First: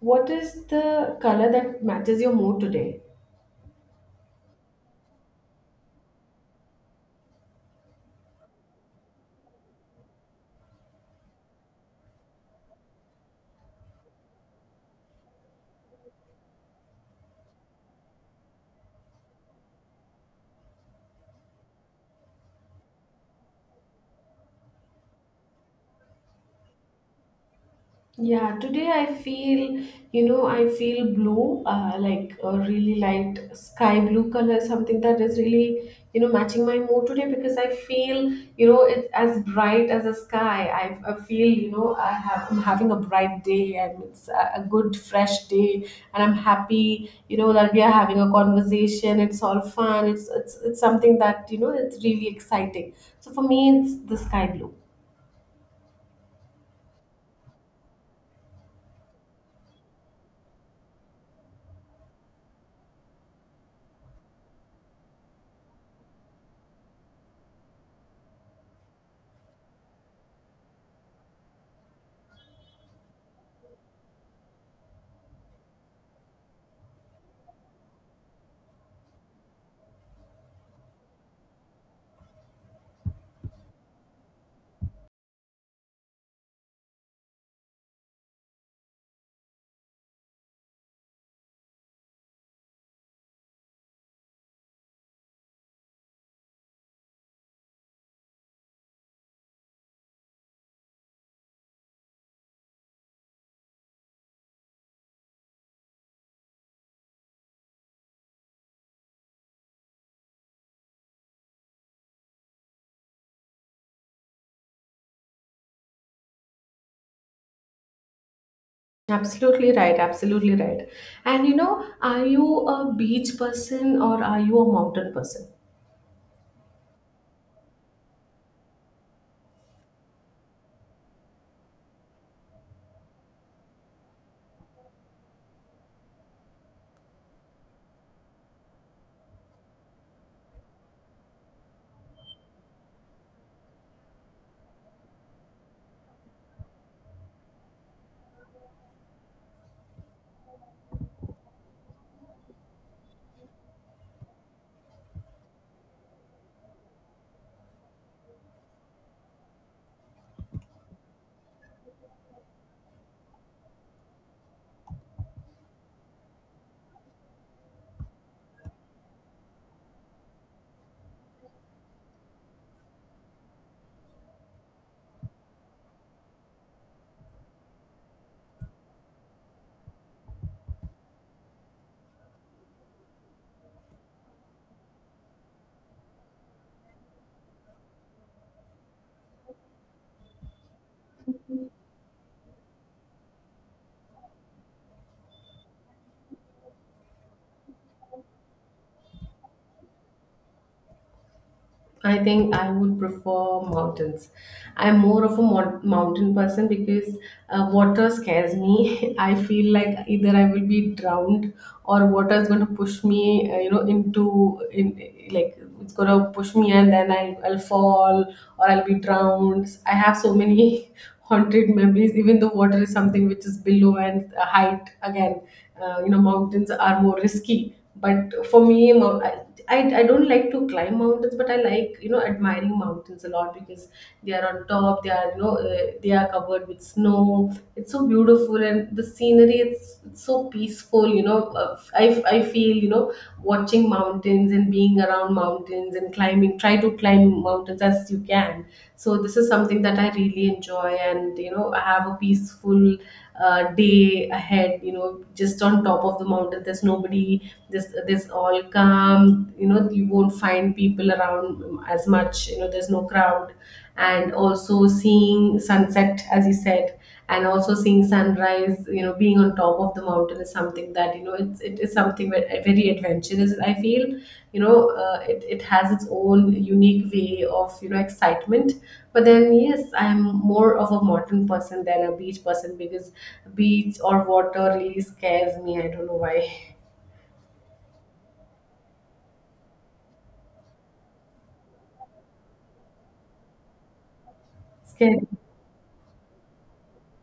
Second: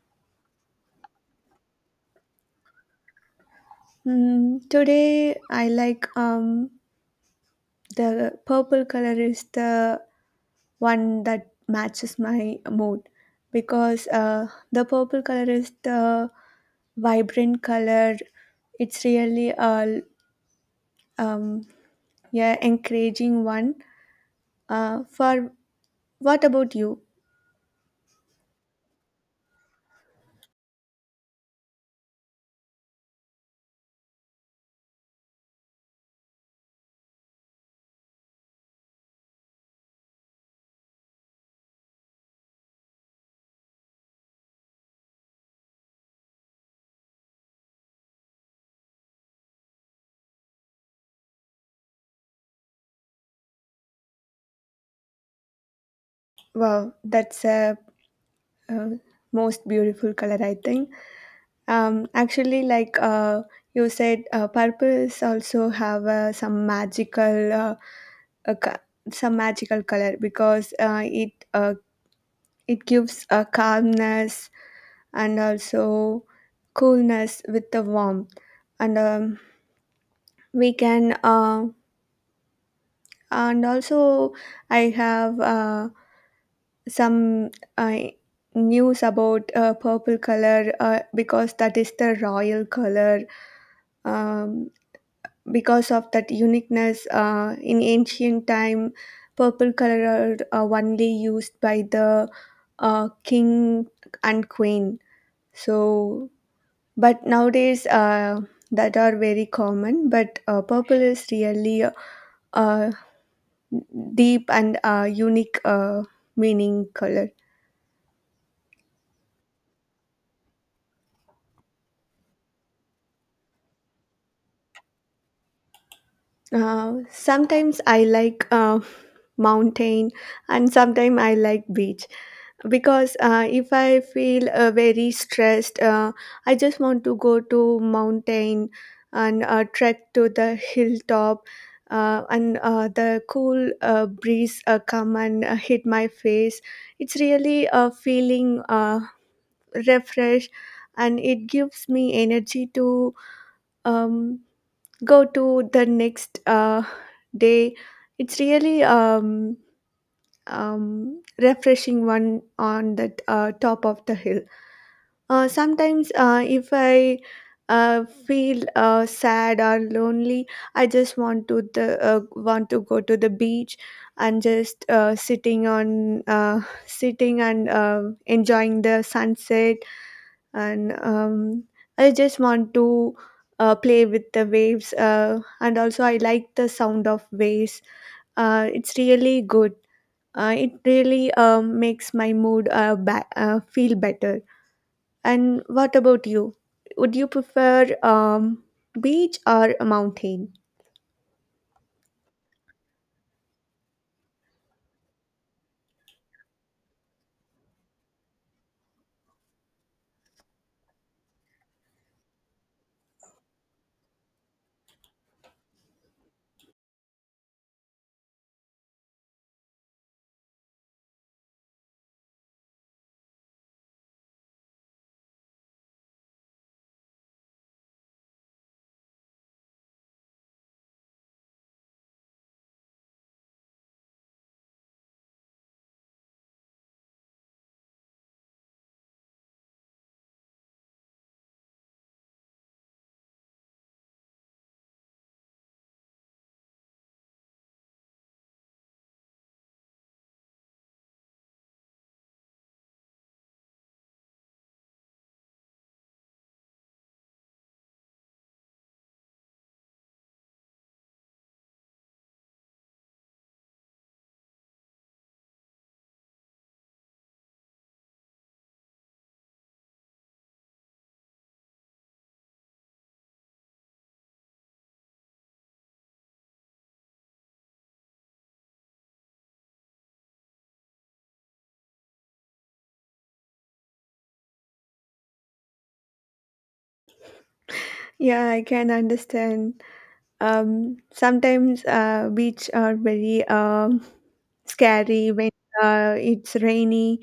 What is the color that matches your mood today? Hmm. Today I like the purple color is the one that matches my mood because the purple color is the vibrant color. It's really a, um, yeah, encouraging one. For What about you? Yeah, today I feel, I feel blue, like a really light sky blue color, something that is really, matching my mood today because I feel, it's as bright as the sky. I feel, I have, I'm having a bright day, and it's a good, fresh day, and I'm happy, that we are having a conversation. It's all fun. It's something that it's really exciting. So for me, it's the sky blue. Wow, that's a, uh most beautiful color, I think. Actually, like you said, purples also have some magical, uh, co- some magical color because it it gives a calmness and also coolness with the warmth, and we can, and also I have some uh, news about purple color, because that is the royal color. Um, because of that uniqueness, in ancient time purple color are only used by the king and queen, so but nowadays, that are very common, but purple is really a deep and unique, meaning color. Absolutely right, absolutely right. And you know, are you a beach person or are you a mountain person? Sometimes I like mountain, and sometimes I like beach because if I feel very stressed, I just want to go to mountain and trek to the hilltop, and the cool breeze come and hit my face. It's really a feeling, refreshed, and it gives me energy to um, go to the next day. It's really refreshing one on the top of the hill. Sometimes, if I feel sad or lonely, I just want to the want to go to the beach and just sitting on sitting and enjoying the sunset. And I just want to play with the waves. And also, I like the sound of waves. It's really good. It really makes my mood feel better. And what about you? Would you prefer beach or a mountain? I think I would prefer mountains. I'm more of a mountain person because water scares me. I feel like either I will be drowned, or water is going to push me, into in, like it's going to push me and then I'll fall or I'll be drowned. I have so many haunted memories. Even though water is something which is below, and height again, mountains are more risky, but for me I don't like to climb mountains, but I like, you know, admiring mountains a lot because they are on top, they are, they are covered with snow. It's so beautiful, and the scenery, it's so peaceful, I feel, you know, watching mountains and being around mountains and climbing try to climb mountains as you can. So this is something that I really enjoy, and you know, I have a peaceful day ahead, you know, just on top of the mountain. There's nobody. This all calm, you know, you won't find people around as much. You know, there's no crowd, and also seeing sunset as you said, and also seeing sunrise. You know, being on top of the mountain is something that, you know, it is something very adventurous, I feel. You know, it has its own unique way of, you know, excitement. But then, yes, I'm more of a modern person than a beach person, because beach or water really scares me. I don't know why. Yeah, I can understand. Sometimes beach are very Scary. scary when it's rainy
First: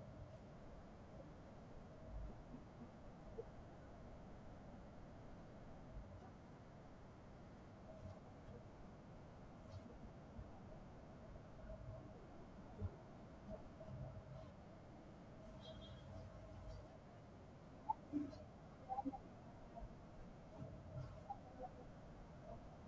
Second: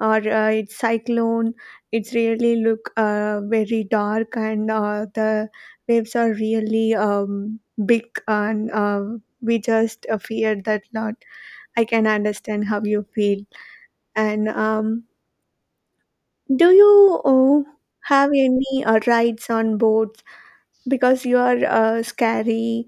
or its cyclone. It's really look very dark, and the waves are really big, and we just fear that lot. I can understand how you feel. And do you have any rides on boats, because you are scary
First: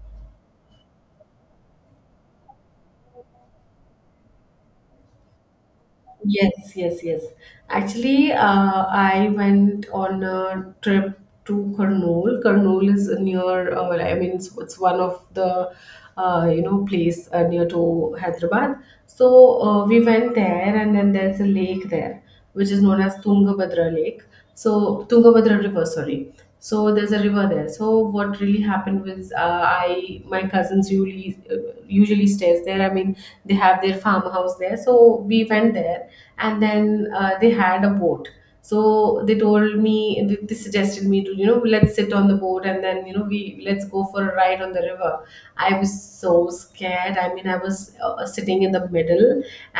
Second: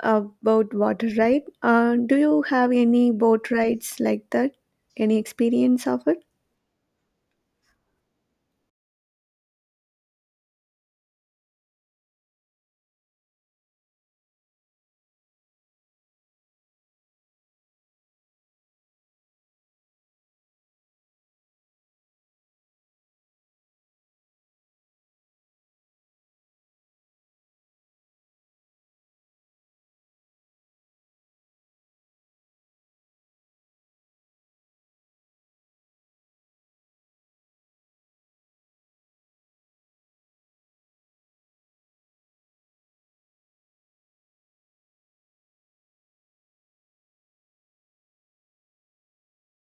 about water, right? Do you have any boat rides like that, any experience of it? Yes, yes, yes. Actually, I went on a trip to Kurnool. Kurnool is near, well, I mean, it's one of the, place near to Hyderabad. So we went there, and then there's a lake there, which is known as Tungabhadra Lake. So Tungabhadra River, sorry. So there's a river there. So what really happened was, I, my cousins usually usually stays there. I mean, they have their farmhouse there. So we went there, and then they had a boat. So they told me, they suggested me to, you know, let's sit on the boat, and then, you know, we let's go for a ride on the river. I was so scared. I mean, I was sitting in the middle,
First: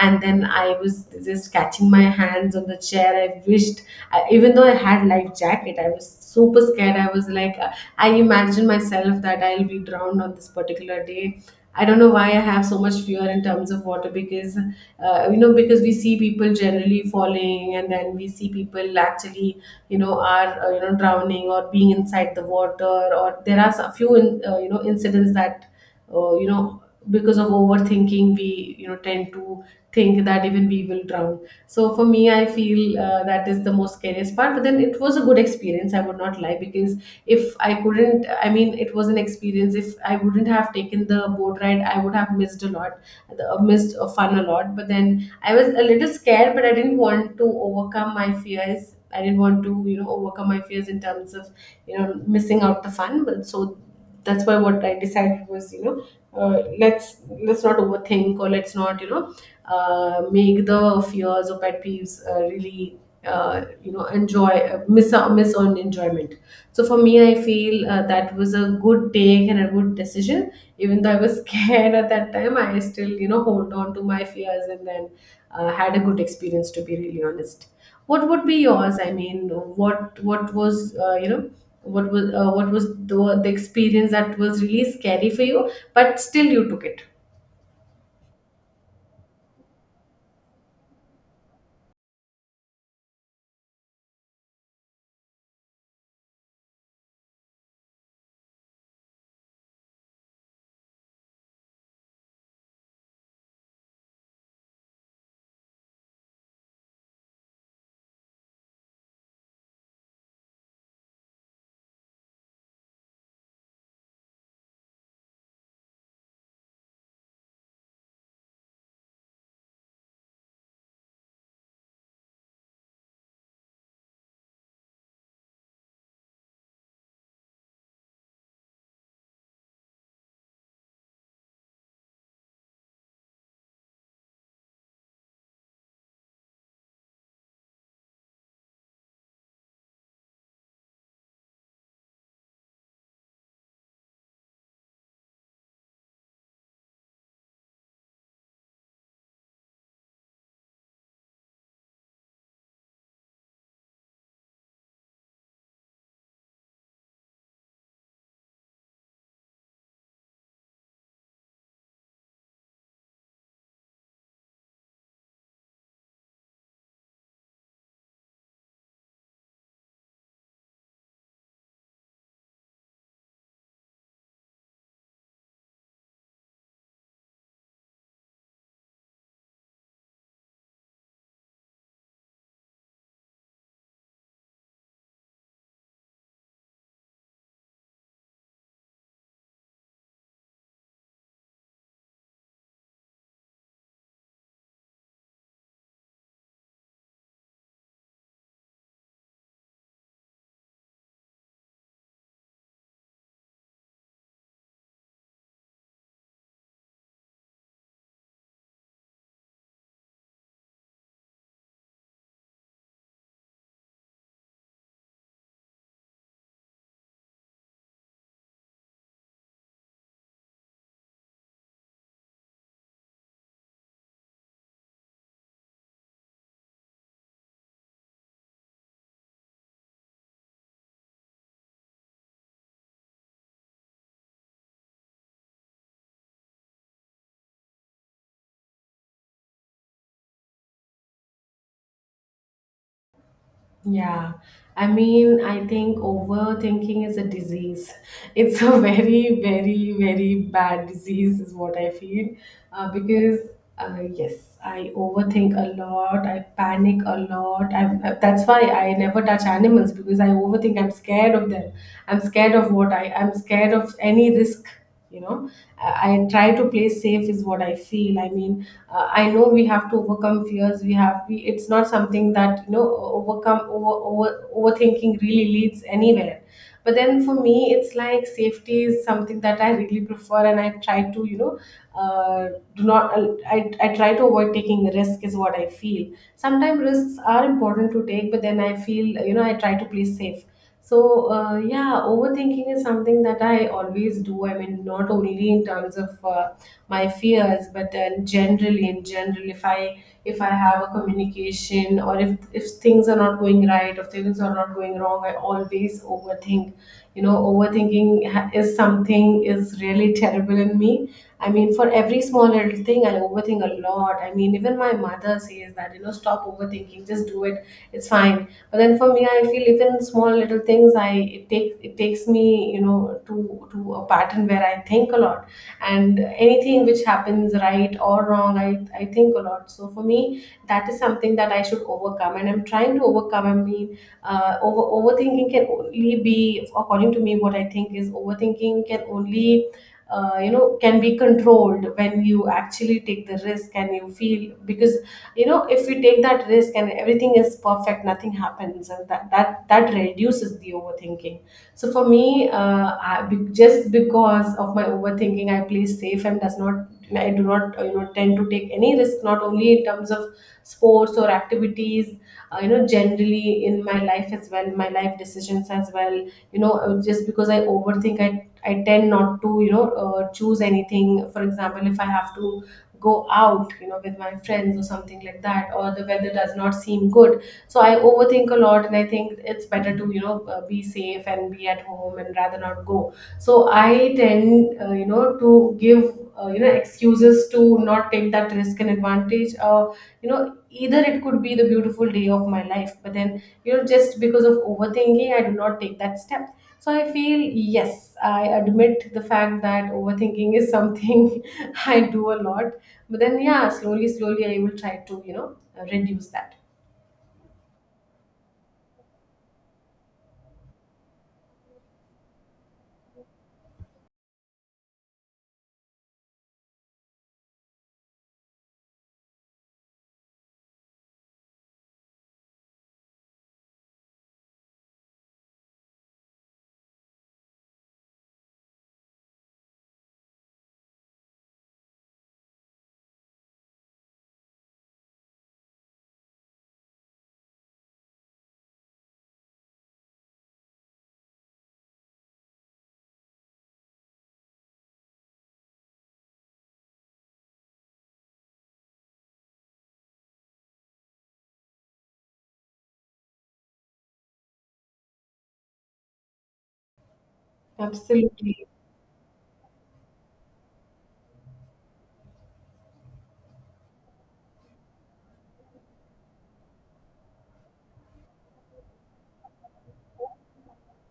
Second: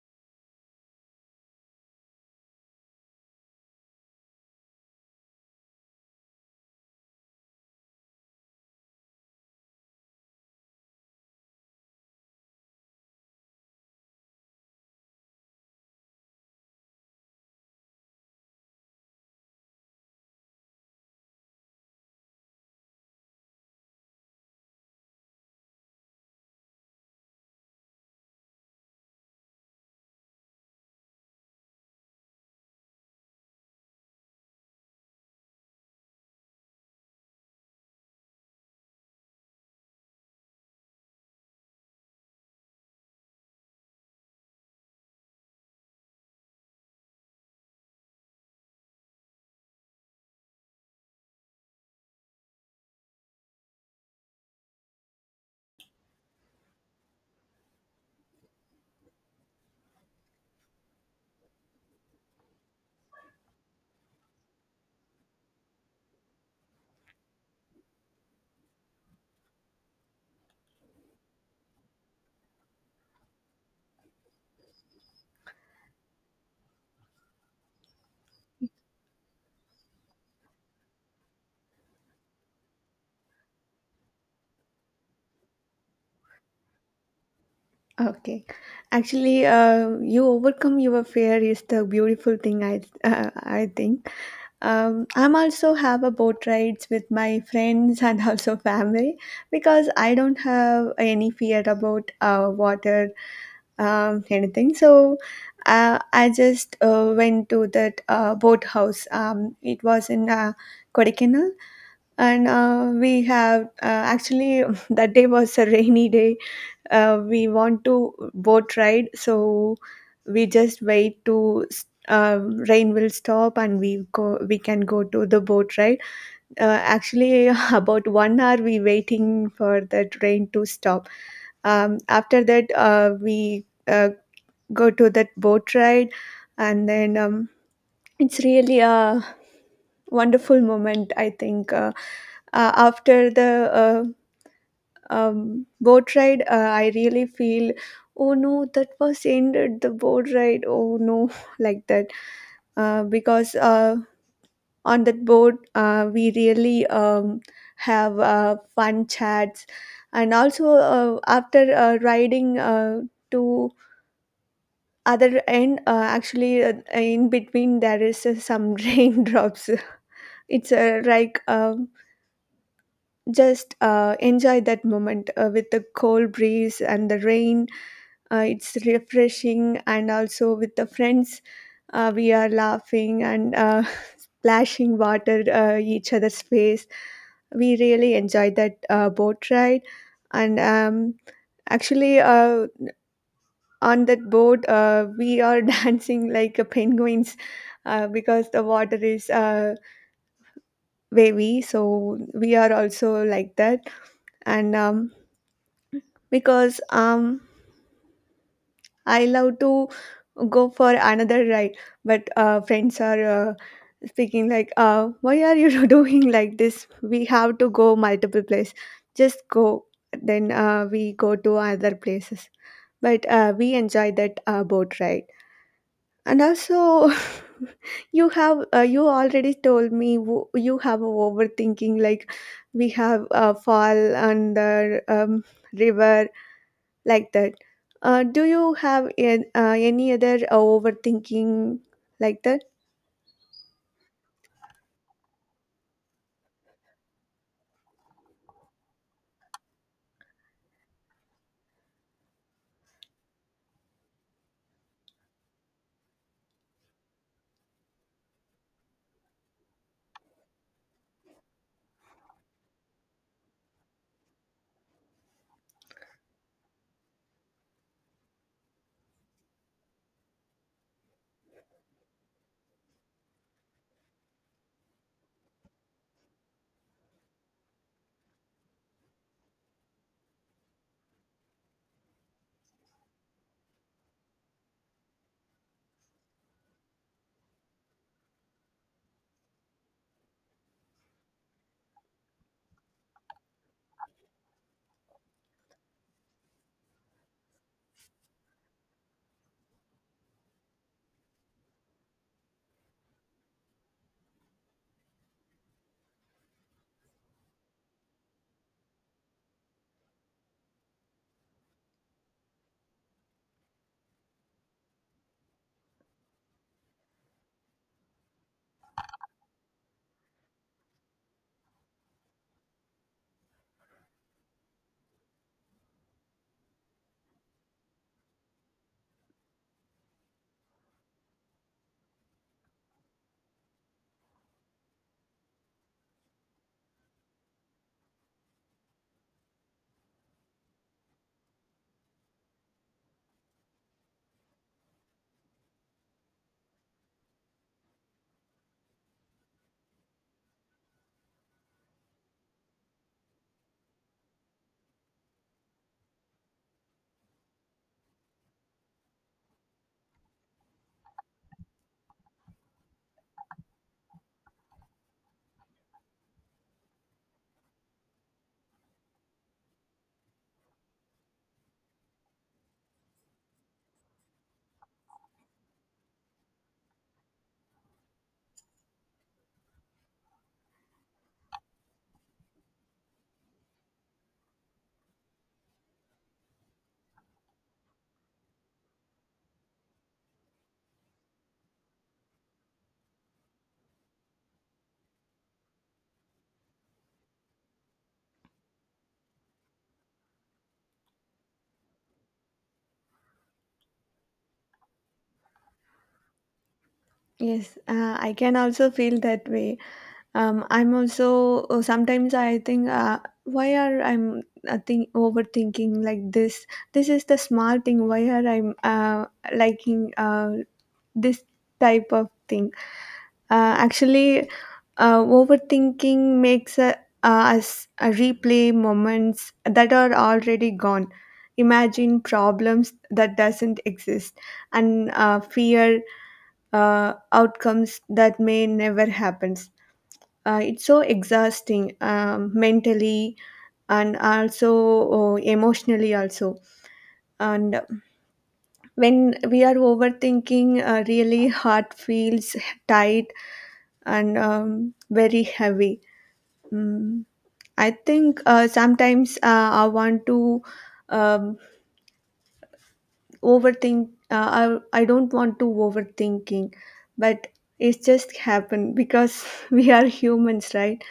and then I was just catching my hands on the chair. I wished I, even though I had life jacket, I was super scared. I was like, I imagined myself that I'll be drowned on this particular day. I don't know why I have so much fear in terms of water, because you know, because we see people generally falling, and then we see people actually, you know, are you know, drowning or being inside the water. Or there are a few you know, incidents that you know, because of overthinking, we, you know, tend to think that even we will drown. So for me, I feel that is the most scariest part. But then it was a good experience, I would not lie, because if I couldn't, I mean, it was an experience. If I wouldn't have taken the boat ride, I would have missed a lot. Missed a fun a lot. But then I was a little scared, but I didn't want to overcome my fears. I didn't want to, you know, overcome my fears in terms of, you know, missing out the fun. But so that's why what I decided was, you know, let's not overthink, or let's not, you know, make the fears or pet peeves really you know, enjoy, miss on enjoyment. So for me, I feel that was a good take and a good decision. Even though I was scared at that time, I still, you know, hold on to my fears, and then had a good experience, to be really honest. What would be yours? I mean, what was, what was what was the experience that was really scary for you, but still you took it. Okay. Actually, you overcome your fear is the beautiful thing, I think. I'm also have a boat rides with my friends and also family because I don't have any fear about water, anything. So. I just went to that boat house. It was in Kodaikanal, and we have actually that day was a rainy day. We want to boat ride, so we just wait to rain will stop and we can go to the boat ride. Actually, about 1 hour we waiting for that rain to stop. After that we go to that boat ride, and then it's really a wonderful moment, I think. Uh, After the boat ride, I really feel, oh no, that was ended the boat ride. Oh no, like that, because on that boat we really have fun chats, and also after riding to other end, actually in between there is some raindrops. It's like. Just enjoy that moment with the cold breeze and the rain. It's refreshing, and also with the friends, we are laughing and splashing water each other's face. We really enjoyed that boat ride, and actually, on that boat, we are dancing like penguins because the water is wavy. So we are also like that, and because I love to go for another ride, but friends are speaking like why are you doing like this, we have to go multiple place, just go. Then we go to other places, but we enjoy that boat ride. And also, you already told me you have overthinking, like we have a fall on the river, like that. Do you have any other overthinking like that? Yeah, I mean, I think overthinking is a disease. It's a very, very, very bad disease, is what I feel. Uh, because, yes, I overthink a lot, I panic a lot. That's why I never touch animals because I overthink. I'm scared of them. I'm scared of what I, I'm scared of any risk, you know. I try to play safe, is what I feel. I mean, I know we have to overcome fears. It's not something that, you know, overcome over, over overthinking really leads anywhere. But then for me it's like safety is something that I really prefer, and I try to, you know, uh, do not I, I try to avoid taking risk, is what I feel. Sometimes risks are important to take, but then I feel, you know, I try to play safe. So, yeah, overthinking is something that I always do. I mean, not only in terms of my fears, but then generally, in general, if I have a communication, or if things are not going right, or things are not going wrong, I always overthink. You know, is something is really terrible in me. I mean, for every small little thing, I overthink a lot. I mean, even my mother says that, you know, stop overthinking, just do it. It's fine. But then for me I feel even small little things, I it take it takes me, you know, to a pattern where I think a lot. And anything which happens right or wrong, I think a lot. So for me, that is something that I should overcome, and I'm trying to overcome. I mean, overthinking can only be, according to me, what I think is, overthinking can only you know, can be controlled when you actually take the risk, and you feel, because you know, if we take that risk and everything is perfect, nothing happens, and that reduces the overthinking. So for me, just because of my overthinking, I play safe and does not, I do not, you know, tend to take any risk, not only in terms of sports or activities, you know, generally in my life as well, my life decisions as well. You know, just because I overthink, I tend not to, you know, choose anything. For example, if I have to go out, you know, with my friends or something like that, or the weather does not seem good, so I overthink a lot, and I think it's better to, you know, be safe and be at home and rather not go. So I tend, you know, to give you know, excuses to not take that risk and advantage. You know, either it could be the beautiful day of my life, but then, you know, just because of overthinking, I do not take that step. So I feel, yes, I admit the fact that overthinking is something I do a lot. But then, yeah, slowly, slowly, I will try to, you know, reduce that. Yes, I can also feel that way. I'm also sometimes I think, why are I'm think overthinking like this? This is the small thing. Why are I'm liking this type of thing? Actually, overthinking makes us replay moments that are already gone, imagine problems that doesn't exist, and fear outcomes that may never happen. It's so exhausting mentally and also emotionally also. And when we are overthinking, really heart feels tight and very heavy. Mm, I think Absolutely. Sometimes I want to um, overthink. I don't want to overthinking, but it's just happen because we are humans, right?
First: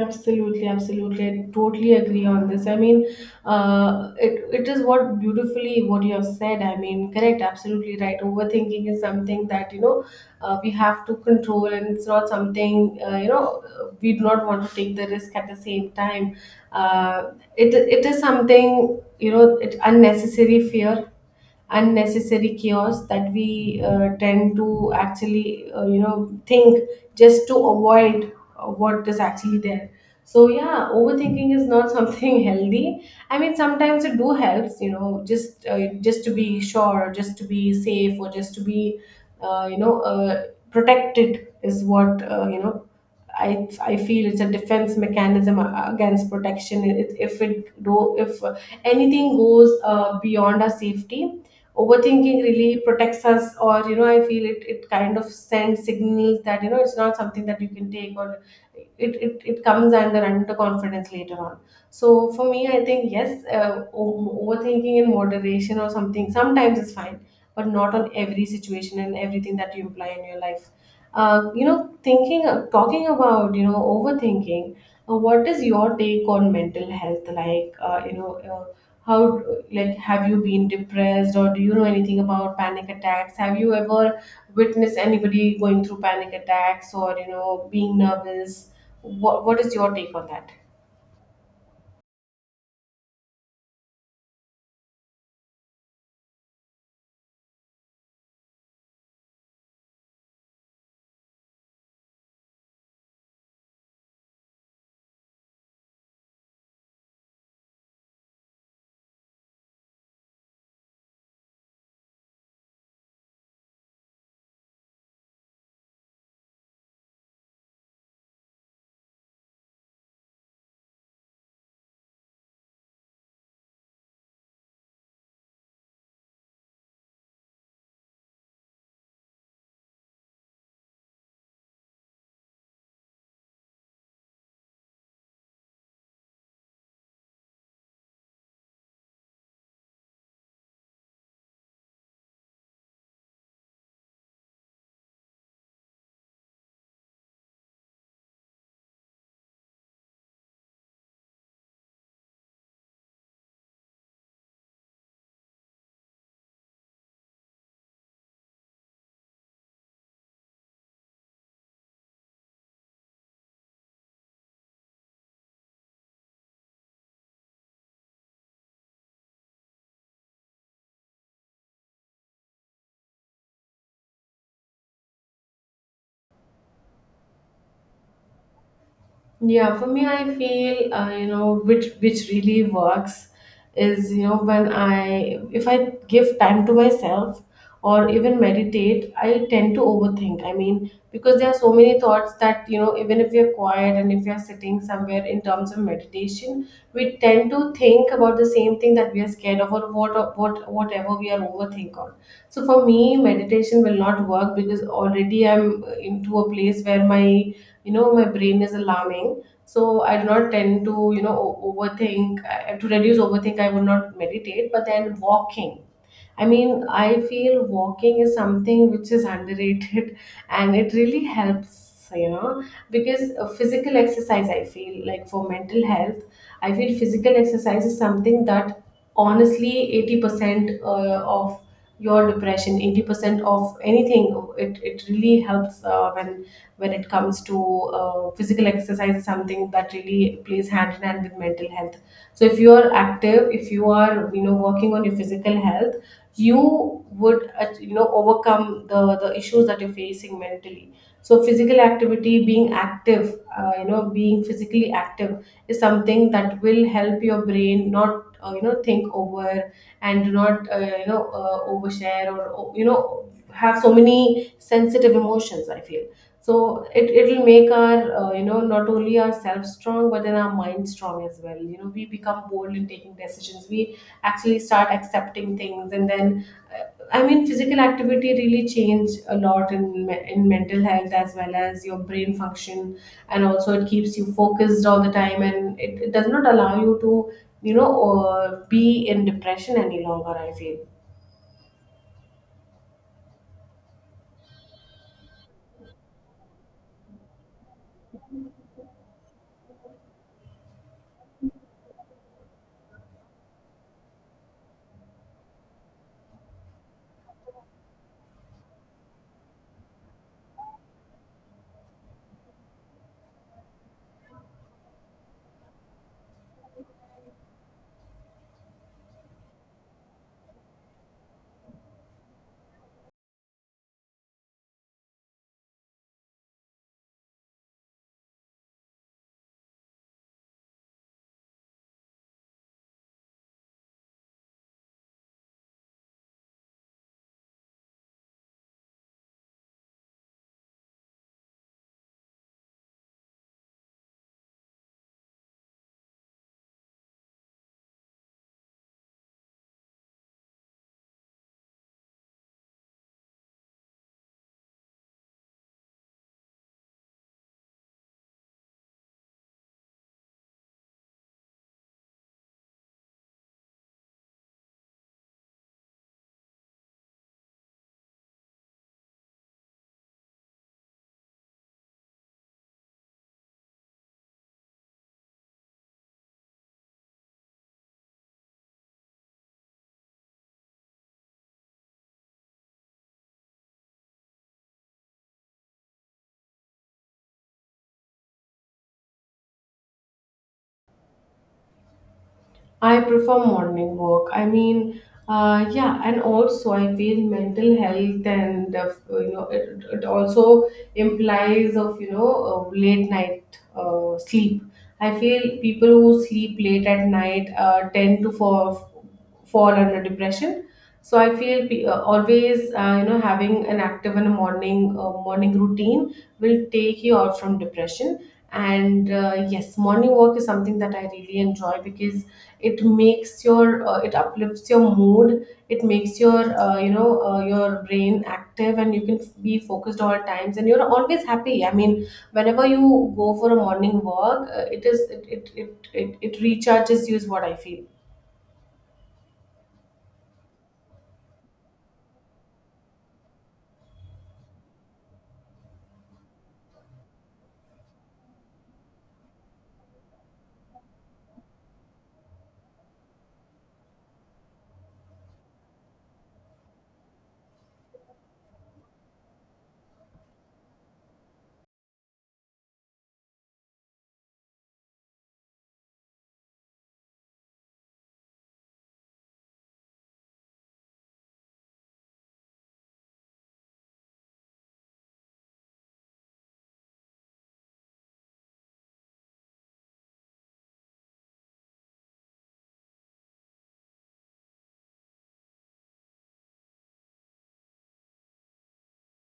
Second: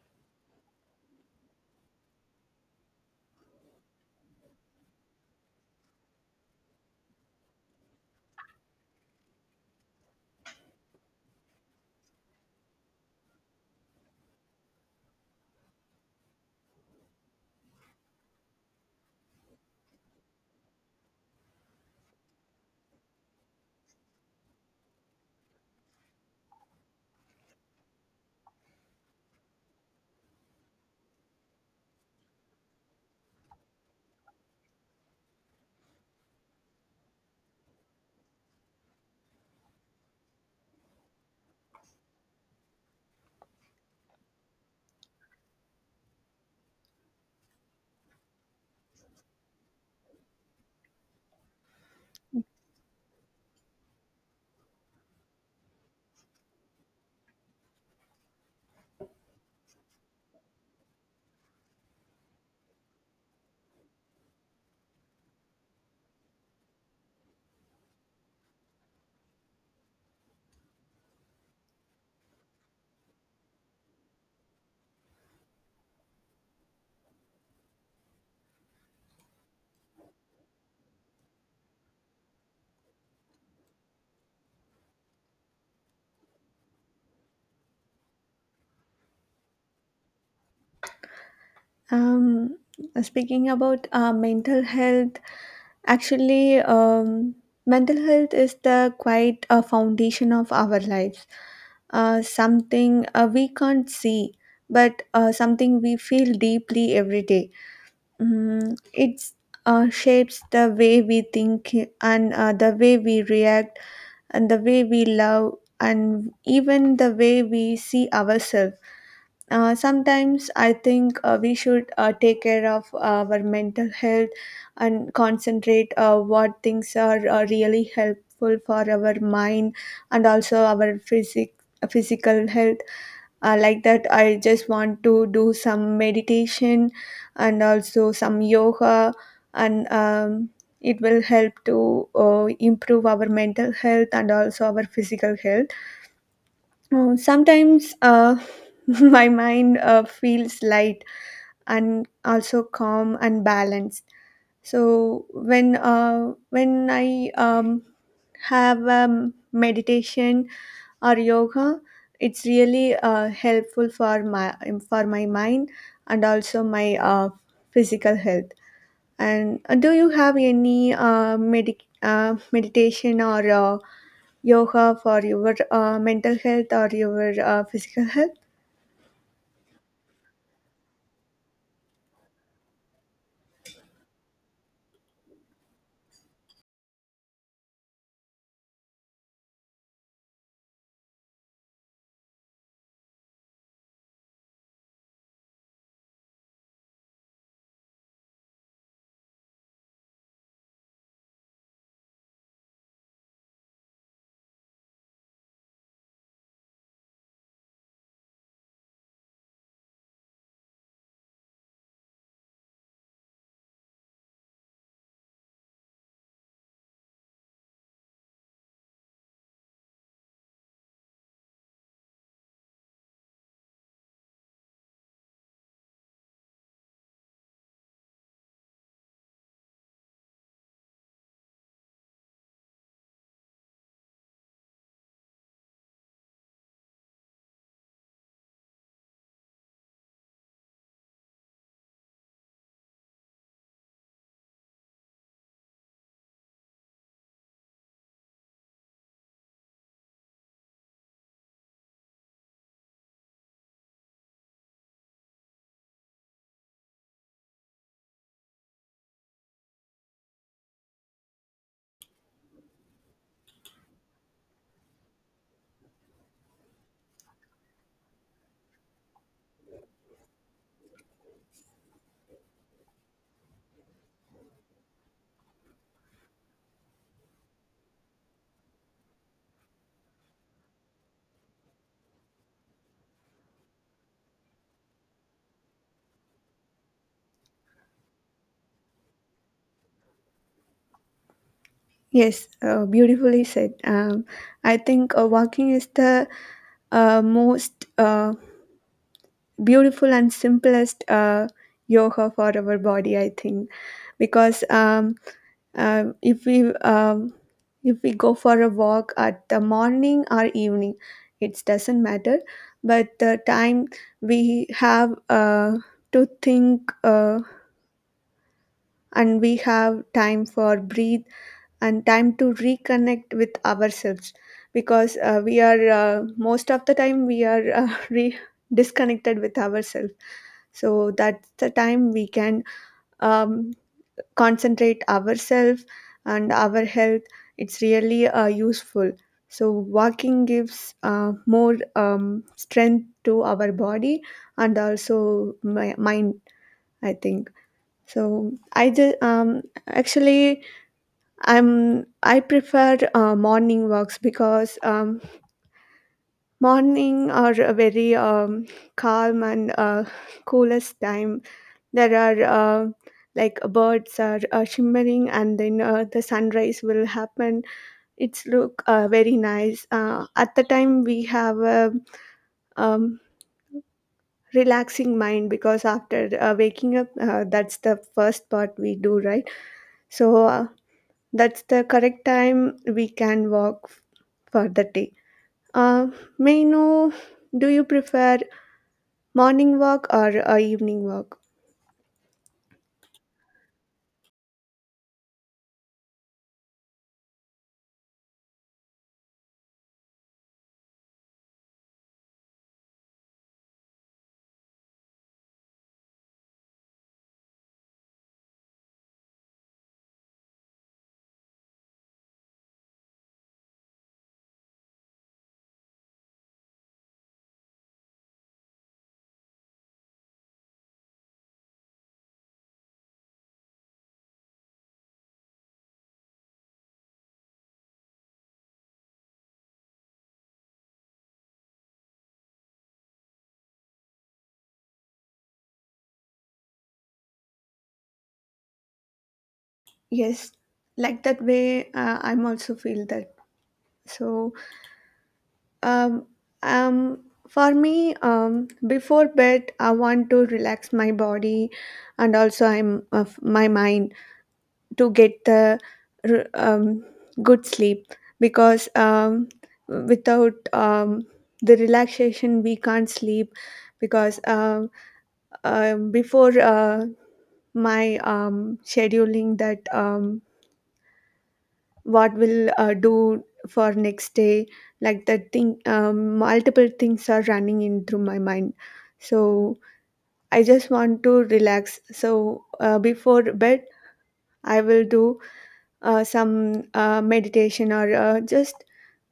Absolutely, absolutely. I totally agree on this. I mean, it it is what beautifully what you have said. I mean, correct, absolutely right. Overthinking is something that, you know, we have to control, and it's not something, we do not want to take the risk at the same time. It is something, you know, it unnecessary fear, unnecessary chaos that we tend to actually, you know, think just to avoid what is actually there. So yeah, overthinking is not something healthy. I mean, sometimes it do helps, you know, just to be sure, just to be safe, or just to be uh, you know uh, protected is what, you know, I feel it's a defense mechanism against protection. If it do, if anything goes beyond our safety, overthinking really protects us. Or you know, I feel it kind of sends signals that, you know, it's not something that you can take. Or it comes under underconfidence later on. So for me, I think, yes, overthinking in moderation or something sometimes is fine, but not on every situation and everything that you apply in your life. You know, thinking, talking about, you know, overthinking. What is your take on mental health, like, how, like, have you been depressed, or do you know anything about panic attacks? Have you ever witnessed anybody going through panic attacks or, you know, being nervous? What is your take on that? Um, Speaking about mental health, actually, mental health is the quite a foundation of our lives. Something we can't see, but something we feel deeply every day. Mm, it's shapes the way we think, and the way we react, and the way we love, and even the way we see ourselves. Sometimes I think we should take care of our mental health, and concentrate what things are really helpful for our mind, and also our physical health. Like that, I just want to do some meditation and also some yoga, and it will help to improve our mental health and also our physical health. Oh, sometimes my mind feels light and also calm and balanced. So when I have meditation or yoga, it's really helpful for my mind and also my physical health. And do you have any meditation or yoga for your mental health or your physical health? Yeah, for me, I feel, you know, which really works is, you know, when I, if I give time to myself or even meditate, I tend to overthink. I mean, because there are so many thoughts that, you know, even if we are quiet and if we are sitting somewhere in terms of meditation, we tend to think about the same thing that we are scared of, or what whatever we are overthink on. So for me, meditation will not work because already I'm into a place where my, you know, my brain is alarming. So I do not tend to, you know, overthink. To reduce overthink, I would not meditate, but then walking. I mean, I feel walking is something which is underrated and it really helps, you know, because physical exercise, I feel, like for mental health, I feel physical exercise is something that honestly 80% of your depression, 80% of anything, it really helps when it comes to physical exercise is something that really plays hand in hand with mental health. So if you are active, if you are, you know, working on your physical health, you would, you know, overcome the issues that you're facing mentally. So physical activity, being active, you know, being physically active is something that will help your brain not, you know, think over and do not, you know, overshare or, you know, have so many sensitive emotions, I feel. So it it'll make our, you know, not only ourselves strong, but then our mind strong as well. You know, we become bold in taking decisions. We actually start accepting things and then, uh, I mean, physical activity really change a lot in in mental health as well as your brain function. And also it keeps you focused all the time, and it does not allow you to, you know, be in depression any longer, I feel. Yes, beautifully said. I think walking is the most beautiful and simplest yoga for our body, I think. Because um, if we um, if we go for a walk at the morning or evening, it doesn't matter, but the time we have to think and we have time for breathe and time to reconnect with ourselves, because we are most of the time we are disconnected with ourselves, so that's the time we can um, concentrate ourselves and our health. It's really useful. So walking gives more strength to our body and also my mind, I think. So I just actually, i'm I prefer morning walks because morning are a very calm and coolest time. There are uh, like birds are shimmering, and then the sunrise will happen. It's look very nice. At the time we have a um, relaxing mind, because after waking up that's the first part we do, right? So that's the correct time we can walk for the day. uh, may I know, do you prefer morning walk or evening walk? I prefer morning walk. I mean, yeah. And also I feel mental health and, you know, it also implies of, you know, late night sleep. I feel people who sleep late at night tend to fall, fall under depression. So I feel always, you know, having an active and a morning morning routine will take you out from depression. And yes, morning walk is something that I really enjoy because it makes your, it uplifts your mood. It makes your, your brain active, and you can be focused all times, and you're always happy. I mean, whenever you go for a morning walk, it is, it recharges you is what I feel. Yes, like that way I'm also feel that. So, um, um, for me, before bed, I want to relax my body and also I'm of my mind to get the r- um, good sleep, because without the relaxation, we can't sleep, because before my scheduling that what will do for next day, like that thing multiple things are running in through my mind. So I just want to relax, so before bed I will do some meditation or just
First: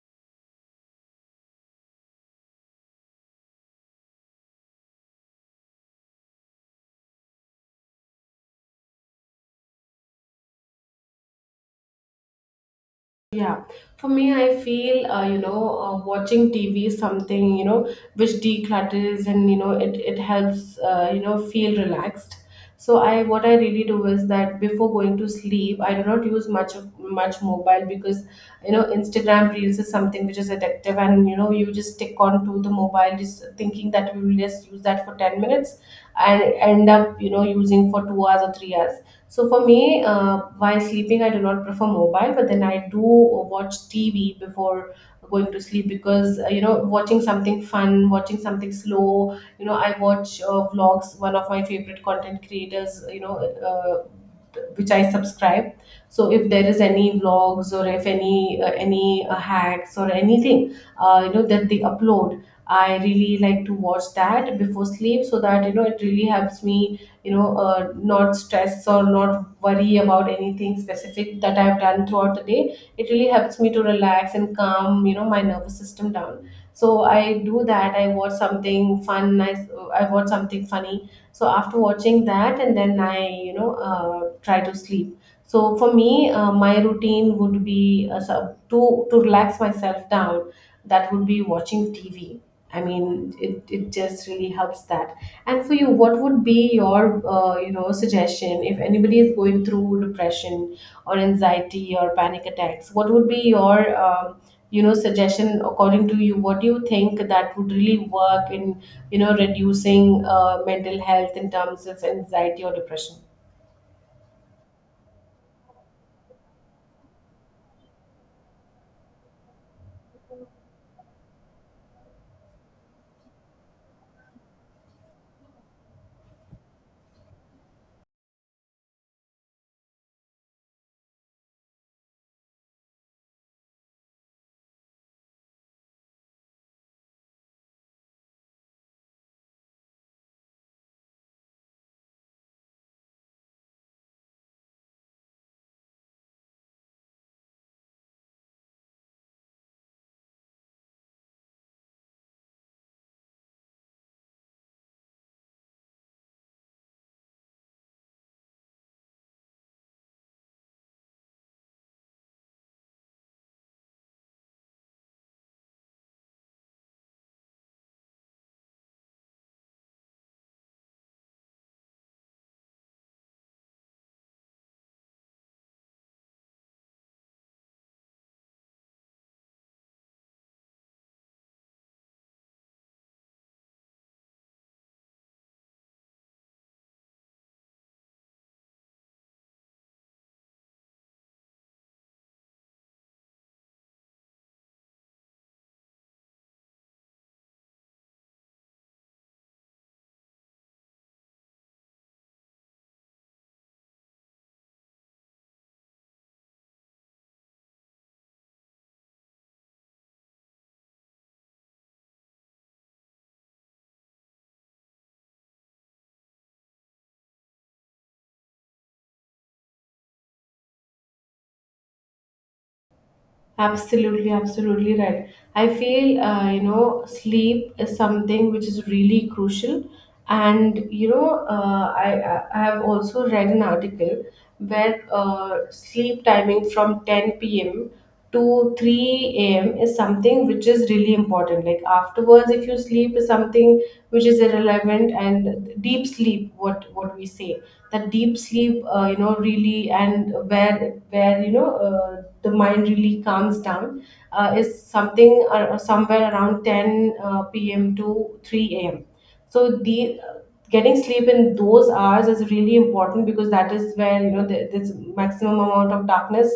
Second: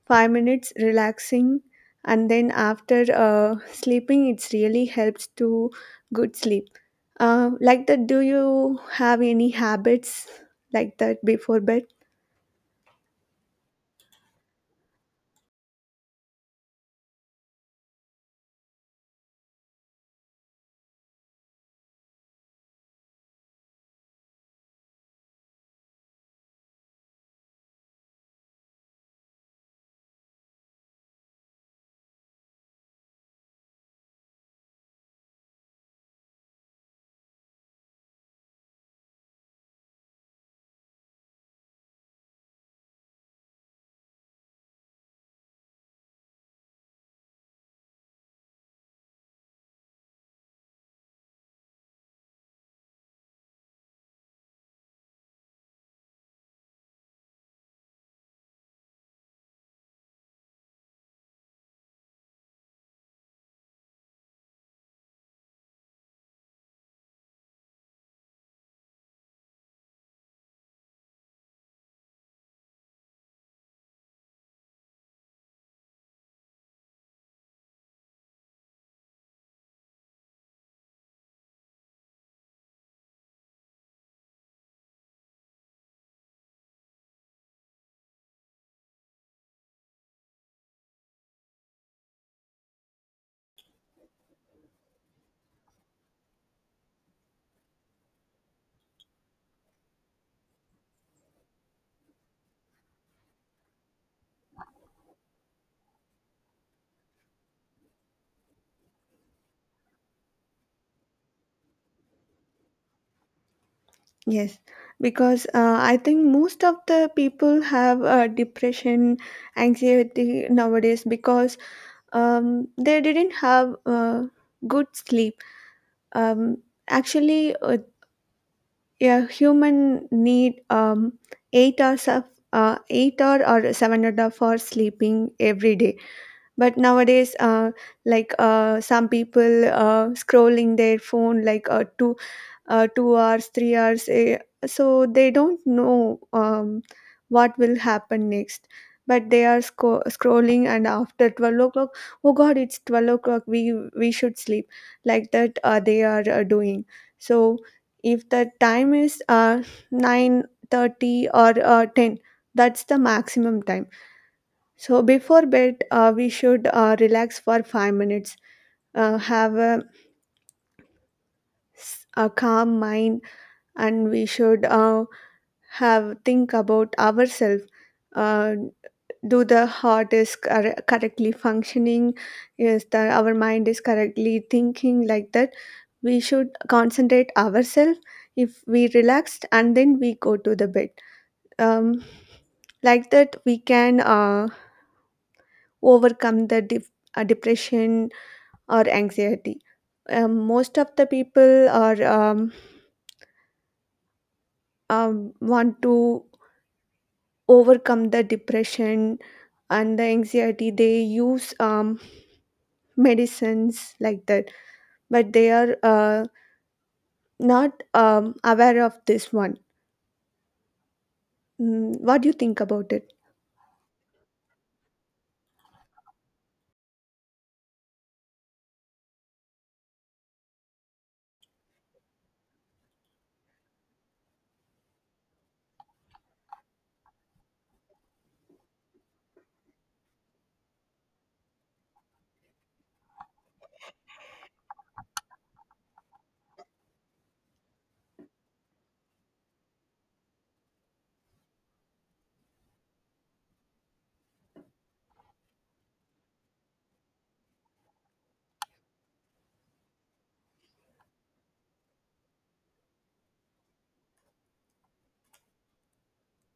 5 minutes relaxing, and then after sleeping it's really helps to good sleep. Like that, do you have any habits like that before bed? Yeah, for me, I feel, watching TV is something, you know, which declutters, and you know it helps, you know, feel relaxed. So I, what I really do is that before going to sleep, I do not use much of much mobile, because you know Instagram Reels is something which is addictive, and you know you just stick on to the mobile, just thinking that we will just use that for 10 minutes, and end up, you know, using for 2 hours or 3 hours. So for me, while sleeping, I do not prefer mobile, but then I do watch TV before going to sleep because, you know, watching something fun, watching something slow. You know, I watch vlogs. One of my favorite content creators, you know, which I subscribe. So if there is any vlogs, or if any any hacks or anything, you know, that they upload, I really like to watch that before sleep, so that you know it really helps me, you know, not stress or not worry about anything specific that I've done throughout the day. It really helps me to relax and calm, you know, my nervous system down. So I do that. I watch something fun. I watch something funny. So after watching that, and then I, you know, try to sleep. So for me, my routine would be, to relax myself down, that would be watching TV. I mean, it just really helps that. And for you, what would be your, you know, suggestion if anybody is going through depression or anxiety or panic attacks? What would be your, you know, suggestion according to you? What do you think that would really work in, you know, reducing mental health in terms of anxiety or depression? Yes, because I think most of the people have depression, anxiety nowadays because they didn't have good sleep. Um, Actually, a human need 8 hours of 8 hour or 7.5 hours sleeping every day, but nowadays like some people scrolling their phone like 2 hours, 3 hours, so they don't know what will happen next, but they are scrolling, and after 12 o'clock, oh god, it's 12 o'clock, we should sleep, like that they are doing. So if the time is 9:30 or 10, that's the maximum time. So before bed, we should relax for 5 minutes, have a calm mind, and we should have think about ourselves. Uh, do the heart is correctly functioning? Is that our mind is correctly thinking like that? We should concentrate ourselves. If we relaxed and then we go to the bed. Um, like that we can overcome the depression or anxiety. Most of the people are want to overcome the depression and the anxiety. They use medicines like that, but they are not aware of this one. Mm, what do you think about it? Absolutely, absolutely right. I feel, you know, sleep is something which is really crucial. And, you know, I I have also read an article where sleep timing from 10 p.m. to 3 a.m. is something which is really important. Like afterwards, if you sleep is something which is irrelevant. And deep sleep, what we say, that deep sleep, you know, really, and where, you know, the mind really calms down is something, somewhere around 10 p.m. to 3 a.m. So the, getting sleep in those hours is really important, because that is where, you know, there's maximum amount of darkness,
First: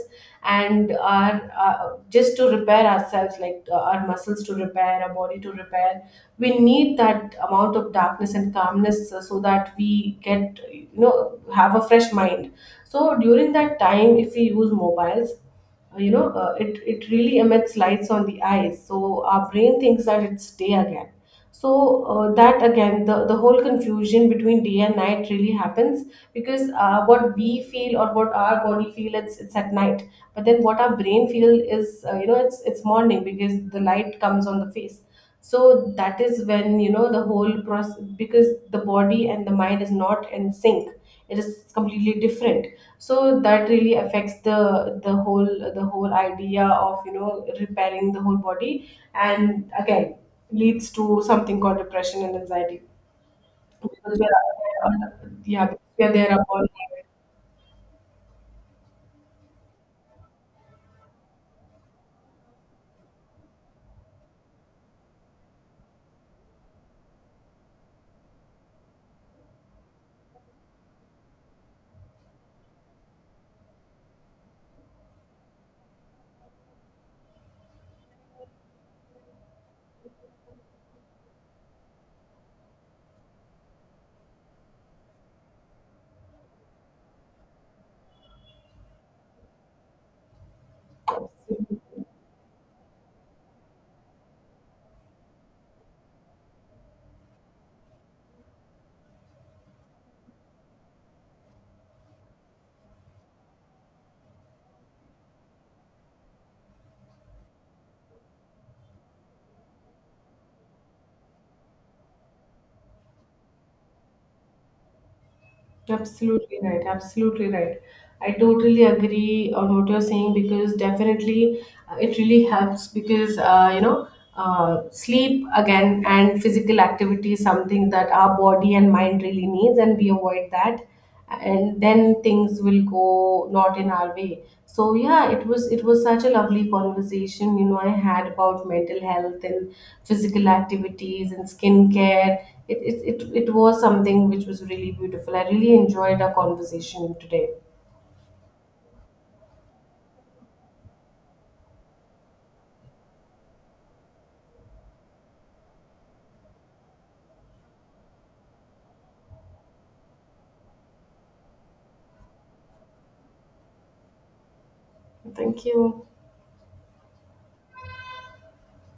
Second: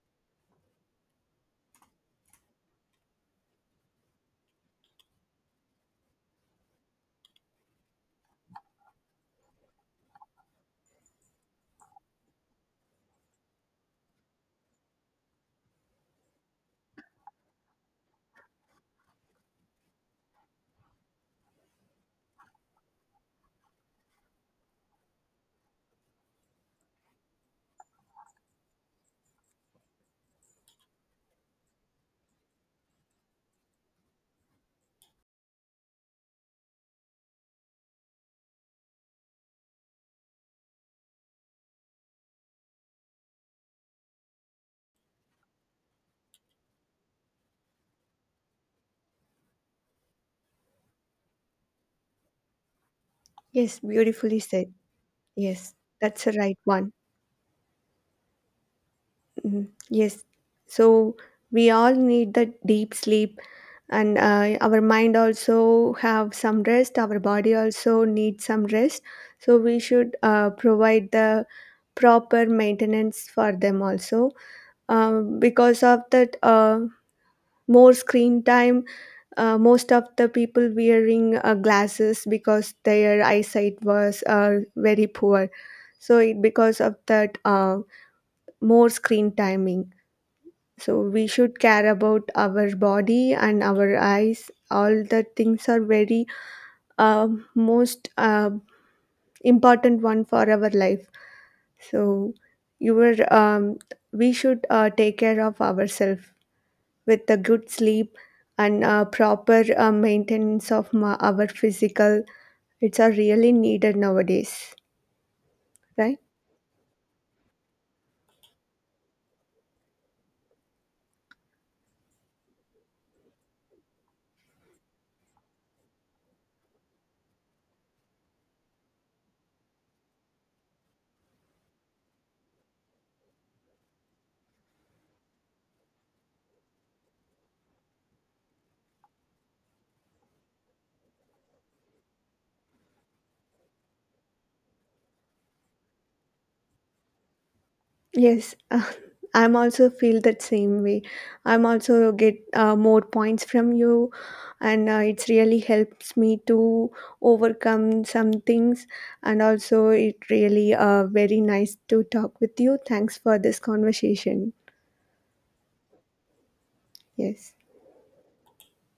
and our, uh, just to repair ourselves, like, our muscles to repair, our body to repair, we need that amount of darkness and calmness, so that we get, you know, have a fresh mind. So during that time, if we use mobiles, it really emits lights on the eyes, so our brain thinks that it's day again. So that again, the whole confusion between day and night really happens, because what we feel, or what our body feel, it's at night, but then what our brain feel is, you know, it's morning, because the light comes on the face. So that is when, you know, the whole process, because the body and the mind is not in sync, it is completely different. So that really affects the whole, the whole idea of, you know, repairing the whole body, and again leads to something called depression and anxiety, Yes, because we beautifully said. are, yeah, Yes, we are that's the there right upon. one. Mhm. Yes. So we all need the deep sleep, and our mind also have some rest, our body also needs some rest. So we should provide the proper maintenance for them also. Because of that more screen time, most of the people wearing glasses because their eyesight was very poor. Because of that more screen timing, so we should care about our body and our eyes. All the things are very most important one for our life. So you were we should take care of ourselves with a good sleep and proper maintenance of our physical. It's are really needed nowadays, right? Absolutely right. Absolutely right. I totally agree on what you're saying, because definitely it really helps, because, sleep again and physical activity is something that our body and mind really needs, and we avoid that, and then things will go not in our way. So yeah, it was such a lovely conversation, you know, I had about mental health and physical activities and skincare. It was something which was really beautiful. I really enjoyed our conversation today. Yes, I'm also feel that same way. I'm also get more points from you, and it's really helps me to overcome some things. And also, it really very nice to talk with you. Thanks for this conversation. Thank you. Yes.